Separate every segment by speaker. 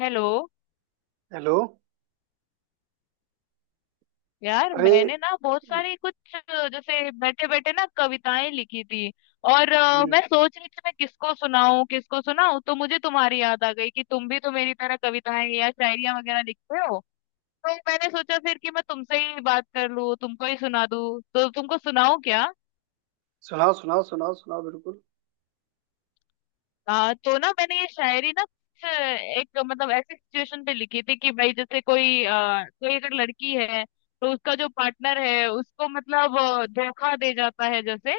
Speaker 1: Hello.
Speaker 2: Hello.
Speaker 1: यार
Speaker 2: अरे।
Speaker 1: मैंने ना बहुत सारी कुछ जैसे बैठे बैठे ना कविताएं लिखी थी। और
Speaker 2: हम्म,
Speaker 1: मैं सोच रही थी मैं किसको सुनाऊं, किसको सुनाऊं, तो मुझे तुम्हारी याद आ गई कि तुम भी तो मेरी तरह कविताएं या शायरियां वगैरह लिखते हो। तो मैंने सोचा फिर कि मैं तुमसे ही बात कर लूं, तुमको ही सुना दूं, तो तुमको सुनाऊं क्या?
Speaker 2: सुनाओ सुनाओ सुनाओ सुनाओ बिल्कुल।
Speaker 1: हाँ, तो ना मैंने ये शायरी ना कुछ एक, मतलब ऐसी सिचुएशन पे लिखी थी कि भाई जैसे कोई अगर लड़की है तो उसका जो पार्टनर है उसको मतलब धोखा दे जाता है जैसे।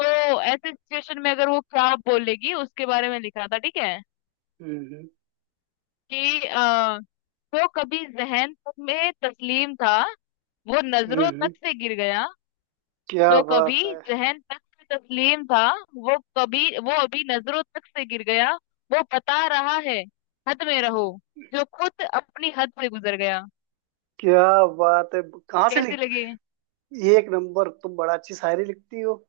Speaker 1: तो ऐसे सिचुएशन में अगर वो क्या बोलेगी उसके बारे में लिखा था। ठीक है
Speaker 2: हम्म
Speaker 1: कि वो कभी जहन तक में तस्लीम था, वो नजरों
Speaker 2: हम्म।
Speaker 1: तक से गिर गया।
Speaker 2: क्या
Speaker 1: जो कभी
Speaker 2: बात है।
Speaker 1: जहन तक से तस्लीम था, वो कभी, वो अभी नजरों तक से गिर गया। वो बता रहा है, हद में रहो जो खुद अपनी हद से गुजर गया।
Speaker 2: क्या बात है। कहाँ से
Speaker 1: कैसे
Speaker 2: लिख।
Speaker 1: लगे?
Speaker 2: एक नंबर। तुम बड़ा अच्छी शायरी लिखती हो।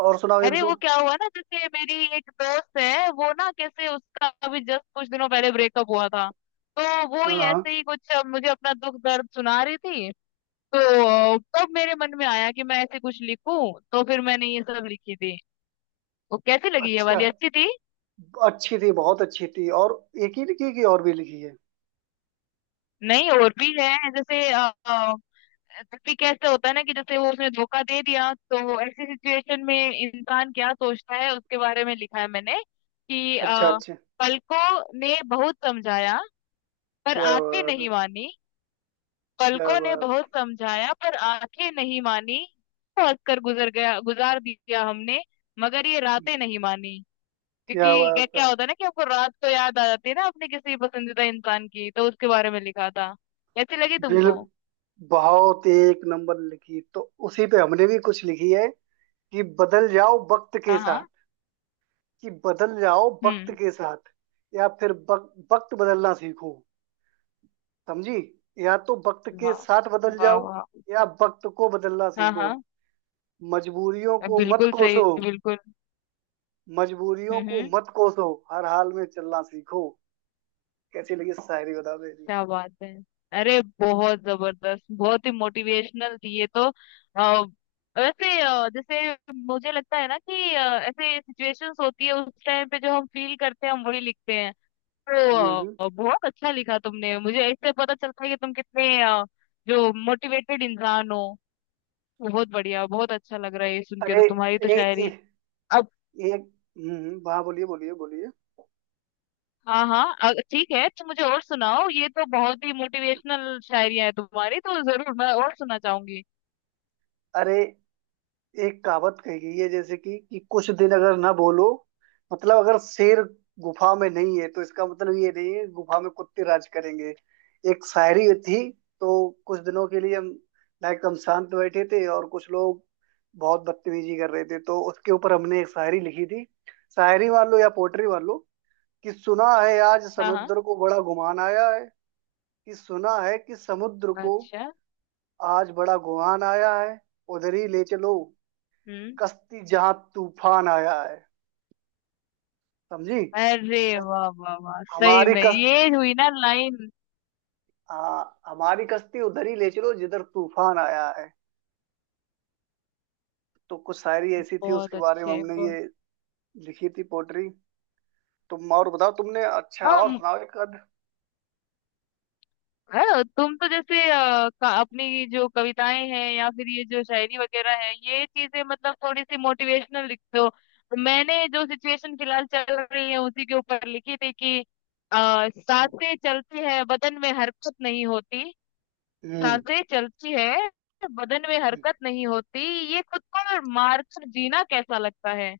Speaker 2: और सुनाओ एक
Speaker 1: अरे
Speaker 2: दो।
Speaker 1: वो क्या हुआ ना, जैसे मेरी एक दोस्त है वो, ना कैसे उसका अभी जस्ट कुछ दिनों पहले ब्रेकअप हुआ था, तो वो
Speaker 2: हाँ
Speaker 1: ही
Speaker 2: हाँ।
Speaker 1: ऐसे ही कुछ मुझे अपना दुख दर्द सुना रही थी। तो तब मेरे मन में आया कि मैं ऐसे कुछ लिखूं, तो फिर मैंने ये सब लिखी थी। वो कैसी लगी? ये
Speaker 2: अच्छा।
Speaker 1: वाली अच्छी थी?
Speaker 2: अच्छी थी बहुत अच्छी थी। और एक ही लिखी की और भी लिखी है।
Speaker 1: नहीं, और भी है। जैसे भी कैसे होता है ना कि जैसे वो उसने धोखा दे दिया, तो ऐसी सिचुएशन में इंसान क्या सोचता है उसके बारे में लिखा है मैंने कि
Speaker 2: अच्छा अच्छा।
Speaker 1: पलकों ने बहुत समझाया पर
Speaker 2: क्या
Speaker 1: आंखें
Speaker 2: बात है।
Speaker 1: नहीं मानी।
Speaker 2: क्या
Speaker 1: पलकों ने
Speaker 2: बात।
Speaker 1: बहुत समझाया पर आंखें नहीं मानी। तो हंसकर गुजर गया, गुजार दिया हमने, मगर ये रातें नहीं मानी।
Speaker 2: क्या
Speaker 1: क्योंकि क्या
Speaker 2: बात है।
Speaker 1: क्या होता है ना कि आपको रात को याद आ जाती है ना अपने किसी पसंदीदा इंसान की, तो उसके बारे में लिखा था। कैसी लगी
Speaker 2: बिल
Speaker 1: तुमको?
Speaker 2: बहुत एक नंबर लिखी। तो उसी पे हमने भी कुछ लिखी है कि बदल जाओ वक्त के
Speaker 1: हाँ, हाँ।
Speaker 2: साथ। कि बदल जाओ वक्त
Speaker 1: हम्म।
Speaker 2: के साथ या फिर वक्त बदलना सीखो। समझी। या तो वक्त के
Speaker 1: वाह,
Speaker 2: साथ बदल
Speaker 1: वाह,
Speaker 2: जाओ
Speaker 1: वाह।
Speaker 2: या वक्त को बदलना
Speaker 1: हाँ,
Speaker 2: सीखो।
Speaker 1: हाँ,
Speaker 2: मजबूरियों को मत
Speaker 1: बिल्कुल सही,
Speaker 2: कोसो।
Speaker 1: बिल्कुल।
Speaker 2: मजबूरियों
Speaker 1: हम्म,
Speaker 2: को
Speaker 1: हम्म।
Speaker 2: मत कोसो हर हाल में चलना सीखो। कैसी लगी शायरी बता मेरी।
Speaker 1: क्या बात है। अरे बहुत जबरदस्त, बहुत ही मोटिवेशनल थी ये तो। आ, वैसे जैसे मुझे लगता है ना कि ऐसे सिचुएशंस होती है उस टाइम पे जो हम फील करते हैं, हम वही लिखते हैं।
Speaker 2: हम्म।
Speaker 1: तो बहुत अच्छा लिखा तुमने। मुझे इससे पता चलता है कि तुम कितने जो मोटिवेटेड इंसान हो। बहुत बढ़िया, बहुत अच्छा लग रहा है ये सुन के।
Speaker 2: अरे
Speaker 1: तो तुम्हारी तो
Speaker 2: ए, ए,
Speaker 1: शायरी।
Speaker 2: एक। हम्म, वाह, बोलिए बोलिए बोलिए।
Speaker 1: हाँ, हाँ, ठीक है। तो मुझे और सुनाओ, ये तो बहुत ही मोटिवेशनल शायरियां है तुम्हारी, तो जरूर मैं और सुनना चाहूंगी।
Speaker 2: अरे एक कहावत कही गई है जैसे कि कुछ दिन अगर ना बोलो मतलब अगर शेर गुफा में नहीं है तो इसका मतलब ये नहीं है गुफा में कुत्ते राज करेंगे। एक शायरी थी। तो कुछ दिनों के लिए हम लाइक हम शांत बैठे थे और कुछ लोग बहुत बदतमीजी कर रहे थे। तो उसके ऊपर हमने एक शायरी लिखी थी शायरी वालों या पोएट्री वालों। कि सुना है आज
Speaker 1: हाँ, हाँ।
Speaker 2: समुद्र को बड़ा गुमान आया है। कि सुना है कि समुद्र को
Speaker 1: अच्छा।
Speaker 2: आज बड़ा गुमान आया है। उधर ही ले चलो
Speaker 1: हम्म।
Speaker 2: कश्ती जहां तूफान आया है। समझी।
Speaker 1: अरे वाह, वाह, वाह, सही
Speaker 2: हमारी
Speaker 1: में ये
Speaker 2: कश्ती।
Speaker 1: हुई ना लाइन।
Speaker 2: हाँ, हमारी कश्ती उधर ही ले चलो जिधर तूफान आया है। तो कुछ शायरी ऐसी थी
Speaker 1: बहुत
Speaker 2: उसके बारे में
Speaker 1: अच्छे,
Speaker 2: हमने
Speaker 1: बहुत।
Speaker 2: ये लिखी थी पोट्री। तुम और बताओ। तुमने अच्छा और सुनाओ एक आध।
Speaker 1: अरे तुम तो जैसे अपनी जो कविताएं हैं या फिर ये जो शायरी वगैरह है, ये चीजें मतलब थोड़ी सी मोटिवेशनल लिखते हो। मैंने जो सिचुएशन फिलहाल चल रही है उसी के ऊपर लिखी थी कि सांसें चलती है, बदन में हरकत नहीं होती।
Speaker 2: हम्म
Speaker 1: सांसें चलती है, बदन में
Speaker 2: हम्म।
Speaker 1: हरकत नहीं होती। ये खुद को मारकर जीना कैसा लगता है?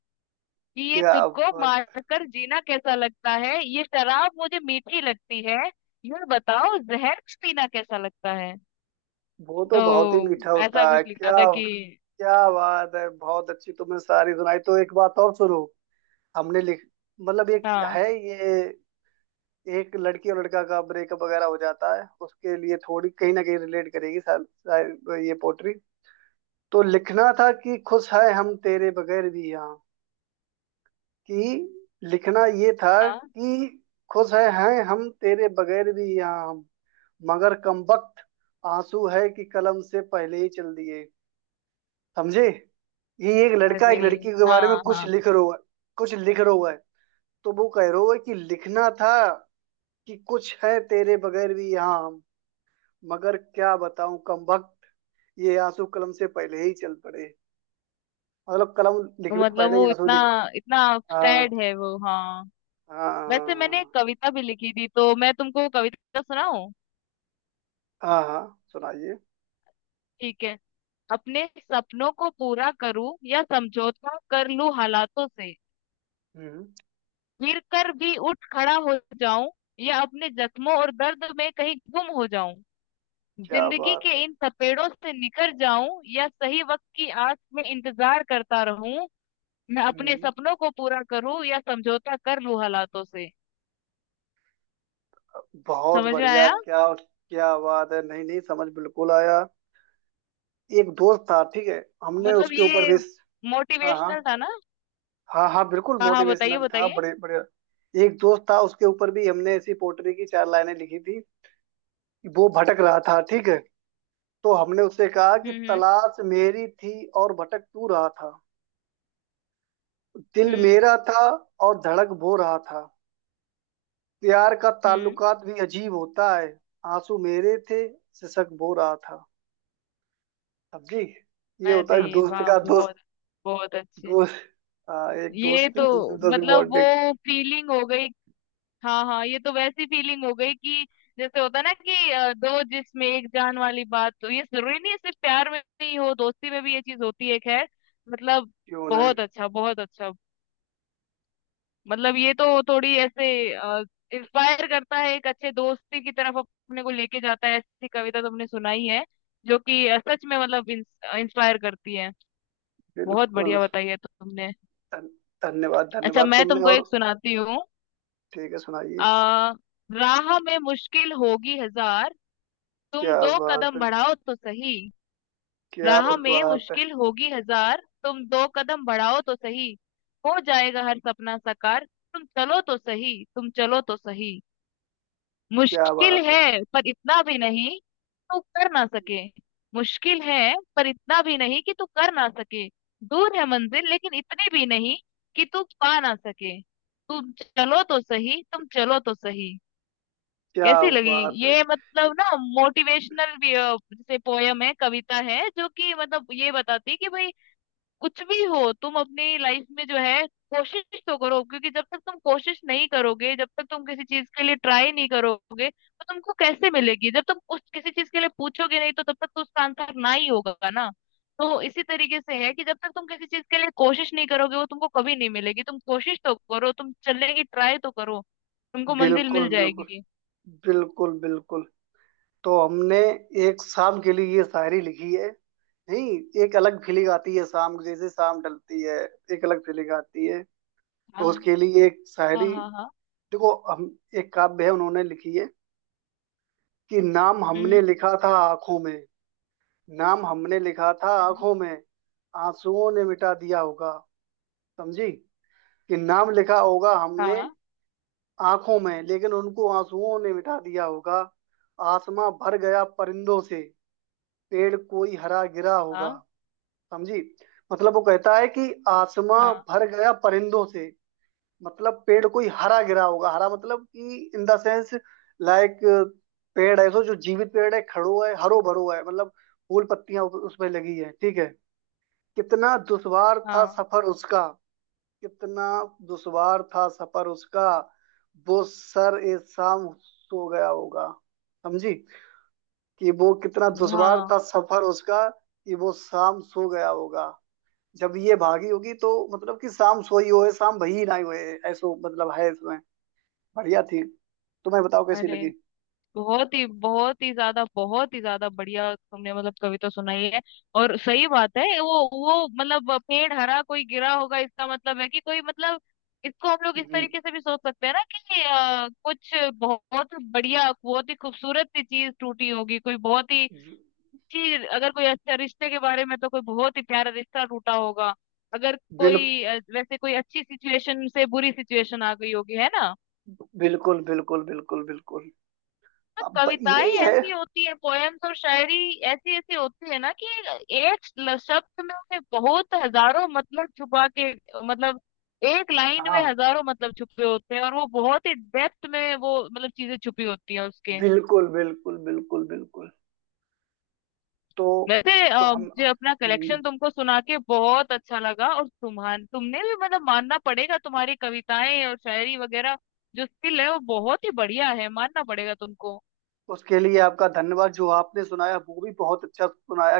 Speaker 1: कि ये
Speaker 2: क्या
Speaker 1: खुद को
Speaker 2: बात।
Speaker 1: मारकर जीना कैसा लगता है, ये शराब मुझे मीठी लगती है, यह बताओ जहर पीना कैसा लगता है।
Speaker 2: वो तो बहुत ही
Speaker 1: तो
Speaker 2: मीठा
Speaker 1: ऐसा
Speaker 2: होता है
Speaker 1: कुछ
Speaker 2: क्या।
Speaker 1: लिखा था कि।
Speaker 2: क्या बात है। बहुत अच्छी तुमने शायरी सुनाई। तो एक बात और सुनो। हमने लिख। मतलब एक
Speaker 1: हाँ,
Speaker 2: है ये। एक लड़की और लड़का का ब्रेकअप वगैरह हो जाता है उसके लिए थोड़ी कहीं ना कहीं रिलेट करेगी शायद। शायद ये पोट्री। तो लिखना था कि खुश है हम तेरे बगैर भी यहाँ। कि लिखना ये था
Speaker 1: हाँ।
Speaker 2: कि खुश है हैं हम तेरे बगैर भी यहाँ हम। मगर कमबख्त आंसू है कि कलम से पहले ही चल दिए। समझे। ये एक लड़का एक
Speaker 1: अरे,
Speaker 2: लड़की के बारे में
Speaker 1: हाँ,
Speaker 2: कुछ
Speaker 1: हाँ,
Speaker 2: लिख रहा है। कुछ लिख रहा है। तो वो कह रहा है कि लिखना था कि कुछ है तेरे बगैर भी यहाँ हम। मगर क्या बताऊं कमबख्त ये आंसू कलम से पहले ही चल पड़े। मतलब कलम
Speaker 1: तो
Speaker 2: लिखने से
Speaker 1: मतलब
Speaker 2: पहले ही
Speaker 1: वो
Speaker 2: आंसू
Speaker 1: इतना
Speaker 2: लिख।
Speaker 1: इतना
Speaker 2: हाँ
Speaker 1: सैड है वो। हाँ।
Speaker 2: हाँ
Speaker 1: वैसे मैंने एक
Speaker 2: हाँ
Speaker 1: कविता भी लिखी थी, तो मैं तुमको कविता सुनाऊं?
Speaker 2: हाँ हाँ, सुनाइए।
Speaker 1: ठीक है। अपने सपनों को पूरा करूं या समझौता कर लूं हालातों से,
Speaker 2: हम्म।
Speaker 1: गिर कर भी उठ खड़ा हो जाऊं या अपने जख्मों और दर्द में कहीं गुम हो जाऊं,
Speaker 2: क्या
Speaker 1: जिंदगी
Speaker 2: बात
Speaker 1: के
Speaker 2: है।
Speaker 1: इन थपेड़ों से निकल जाऊं या सही वक्त की आस में इंतजार करता रहूं, मैं अपने
Speaker 2: हम्म।
Speaker 1: सपनों को पूरा करूं या समझौता कर लूं हालातों से।
Speaker 2: बहुत
Speaker 1: समझ में
Speaker 2: बढ़िया
Speaker 1: आया?
Speaker 2: क्या। क्या बात है। नहीं नहीं, समझ बिल्कुल आया। एक दोस्त था ठीक है। हमने
Speaker 1: मतलब
Speaker 2: उसके ऊपर
Speaker 1: ये
Speaker 2: भी। हाँ हाँ।
Speaker 1: मोटिवेशनल था ना।
Speaker 2: हाँ हाँ बिल्कुल
Speaker 1: हाँ, हाँ, बताइए,
Speaker 2: मोटिवेशनल था
Speaker 1: बताइए।
Speaker 2: बड़े बड़े। एक दोस्त था उसके ऊपर भी हमने ऐसी पोट्री की चार लाइनें लिखी थी। वो भटक रहा था ठीक है। तो हमने उससे कहा कि
Speaker 1: हम्म, हम्म,
Speaker 2: तलाश मेरी थी और भटक तू रहा था। दिल
Speaker 1: हम्म,
Speaker 2: मेरा था और धड़क वो रहा था। प्यार का
Speaker 1: हम्म।
Speaker 2: ताल्लुकात भी अजीब होता है। आंसू मेरे थे सिसक वो रहा था। समझी। ये होता है एक
Speaker 1: अरे
Speaker 2: दोस्त
Speaker 1: वाह,
Speaker 2: का
Speaker 1: बहुत,
Speaker 2: दोस्त।
Speaker 1: बहुत अच्छे।
Speaker 2: दोस्त, एक दोस्त
Speaker 1: ये तो
Speaker 2: है, दूसरे दोस्त की
Speaker 1: मतलब
Speaker 2: बॉन्डिंग।
Speaker 1: वो फीलिंग हो गई। हाँ, हाँ, ये तो वैसी फीलिंग हो गई कि जैसे होता है ना कि दो जिसमें एक जान वाली बात तो ये जरूरी नहीं है सिर्फ प्यार में ही हो, दोस्ती में भी ये चीज होती है। खैर, मतलब
Speaker 2: क्यों नहीं।
Speaker 1: बहुत अच्छा, बहुत अच्छा। मतलब ये तो थोड़ी ऐसे इंस्पायर करता है, एक अच्छे दोस्ती की तरफ अपने को लेके जाता है, ऐसी कविता तुमने सुनाई है जो कि सच में मतलब इंस्पायर करती है। बहुत
Speaker 2: बिल्कुल।
Speaker 1: बढ़िया बताई है तुमने।
Speaker 2: धन, धन्यवाद
Speaker 1: अच्छा,
Speaker 2: धन्यवाद।
Speaker 1: मैं
Speaker 2: तुमने
Speaker 1: तुमको
Speaker 2: और।
Speaker 1: एक सुनाती हूँ।
Speaker 2: ठीक है,
Speaker 1: अ,
Speaker 2: सुनाइए।
Speaker 1: राह में मुश्किल होगी हजार, तुम
Speaker 2: क्या
Speaker 1: दो
Speaker 2: बात
Speaker 1: कदम
Speaker 2: है।
Speaker 1: बढ़ाओ तो सही।
Speaker 2: क्या
Speaker 1: राह में
Speaker 2: बात है।
Speaker 1: मुश्किल होगी हजार, तुम दो कदम बढ़ाओ तो सही, हो जाएगा हर सपना साकार, तुम चलो तो सही, तुम चलो तो सही।
Speaker 2: क्या
Speaker 1: मुश्किल
Speaker 2: बात
Speaker 1: है
Speaker 2: है।
Speaker 1: पर इतना भी नहीं तू कर ना सके। मुश्किल है पर इतना भी नहीं कि तू कर ना सके, दूर है मंजिल लेकिन इतनी भी नहीं कि तू पा ना सके, तुम चलो तो सही, तुम चलो तो सही।
Speaker 2: क्या
Speaker 1: कैसी लगी?
Speaker 2: बात है।
Speaker 1: ये मतलब ना मोटिवेशनल भी जैसे पोयम है, कविता है जो कि मतलब ये बताती है कि भाई, कुछ भी हो तुम अपनी लाइफ में जो है, कोशिश तो करो। क्योंकि जब तक तुम कोशिश नहीं करोगे, जब तक तुम किसी चीज के लिए ट्राई नहीं करोगे, तो तुमको कैसे मिलेगी? जब तुम उस किसी चीज के लिए पूछोगे नहीं तो तब तक तो उसका आंसर ना ही होगा ना। तो इसी तरीके से है कि जब तक तुम किसी चीज के लिए कोशिश नहीं करोगे वो तुमको कभी नहीं मिलेगी, तुम कोशिश तो करो, तुम चलने की ट्राई तो करो, तुमको मंजिल
Speaker 2: बिल्कुल
Speaker 1: मिल
Speaker 2: बिल्कुल
Speaker 1: जाएगी।
Speaker 2: बिल्कुल बिल्कुल। तो हमने एक शाम के लिए ये शायरी लिखी है। नहीं, एक अलग फीलिंग आती है शाम, जैसे शाम ढलती है। एक अलग फीलिंग आती है।
Speaker 1: हाँ,
Speaker 2: तो उसके लिए एक
Speaker 1: हाँ,
Speaker 2: शायरी।
Speaker 1: हाँ, हाँ।
Speaker 2: देखो हम, एक काव्य है उन्होंने लिखी है। कि नाम
Speaker 1: हम्म,
Speaker 2: हमने लिखा था आंखों में। नाम हमने लिखा था
Speaker 1: हम्म,
Speaker 2: आंखों में, आंसुओं ने मिटा दिया होगा। समझी। कि नाम लिखा होगा हमने
Speaker 1: हाँ,
Speaker 2: आंखों में, लेकिन उनको आंसुओं ने मिटा दिया होगा। आसमां भर गया परिंदों से, पेड़ कोई हरा गिरा होगा।
Speaker 1: हाँ,
Speaker 2: समझी। मतलब वो कहता है कि आसमां
Speaker 1: हाँ,
Speaker 2: भर गया परिंदों से। मतलब पेड़ कोई हरा गिरा होगा। हरा मतलब कि इन द सेंस लाइक, पेड़ ऐसो जो जीवित पेड़ है, खड़ो है, हरो भरो है। मतलब फूल पत्तियां उसमें लगी है, ठीक है। कितना दुश्वार था
Speaker 1: हाँ।
Speaker 2: सफर उसका। कितना दुश्वार था सफर उसका, वो सर ए शाम सो गया होगा। समझी। कि वो कितना
Speaker 1: अरे
Speaker 2: दुश्वार
Speaker 1: हाँ।
Speaker 2: था सफर उसका कि वो शाम सो गया होगा। जब ये भागी होगी, तो मतलब कि शाम सोई होए शाम भई ना होए। ऐसो मतलब है इसमें। बढ़िया थी। तुम्हें बताओ कैसी
Speaker 1: अरे
Speaker 2: लगी।
Speaker 1: बहुत ही, बहुत ही ज्यादा, बहुत ही ज्यादा बढ़िया तुमने मतलब कविता सुनाई है। और सही बात है, वो मतलब पेड़ हरा कोई गिरा होगा इसका मतलब है कि कोई, मतलब इसको हम लोग इस
Speaker 2: हम्म,
Speaker 1: तरीके से भी सोच सकते हैं ना कि कुछ बहुत बढ़िया, बहुत ही खूबसूरत सी चीज टूटी होगी कोई, बहुत ही अच्छी। अगर कोई अच्छा रिश्ते के बारे में तो कोई बहुत ही प्यारा रिश्ता टूटा होगा। अगर
Speaker 2: बिल
Speaker 1: कोई वैसे कोई अच्छी सिचुएशन से बुरी सिचुएशन आ गई होगी, है ना?
Speaker 2: बिल्कुल बिल्कुल बिल्कुल बिल्कुल।
Speaker 1: तो
Speaker 2: अब यही
Speaker 1: कविताएं
Speaker 2: है।
Speaker 1: ऐसी होती है, पोएम्स और शायरी ऐसी ऐसी होती है ना कि एक शब्द में उन्हें बहुत हजारों मतलब छुपा के, मतलब एक लाइन में
Speaker 2: हाँ
Speaker 1: हजारों मतलब छुपे होते हैं और वो बहुत ही डेप्थ में वो मतलब चीजें छुपी होती हैं उसके।
Speaker 2: बिल्कुल बिल्कुल बिल्कुल बिल्कुल। तो
Speaker 1: वैसे
Speaker 2: तो हम
Speaker 1: मुझे अपना कलेक्शन तुमको सुना के बहुत अच्छा लगा। और तुम्हारे तुमने भी मतलब मानना पड़ेगा, तुम्हारी कविताएं और शायरी वगैरह जो स्किल है वो बहुत ही बढ़िया है, मानना पड़ेगा तुमको।
Speaker 2: उसके लिए आपका धन्यवाद, जो आपने सुनाया वो भी बहुत अच्छा सुनाया।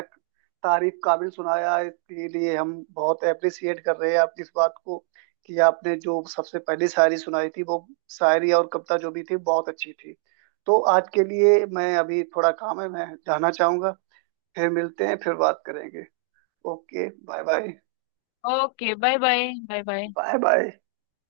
Speaker 2: तारीफ काबिल सुनाया। इसके लिए हम बहुत अप्रिसिएट कर रहे हैं आपकी इस बात को। कि आपने जो सबसे पहली शायरी सुनाई थी, वो शायरी और कविता जो भी थी बहुत अच्छी थी। तो आज के लिए, मैं अभी थोड़ा काम है, मैं जाना चाहूंगा। फिर मिलते हैं, फिर बात करेंगे। Okay, bye bye
Speaker 1: okay bye bye, bye bye.
Speaker 2: Bye bye.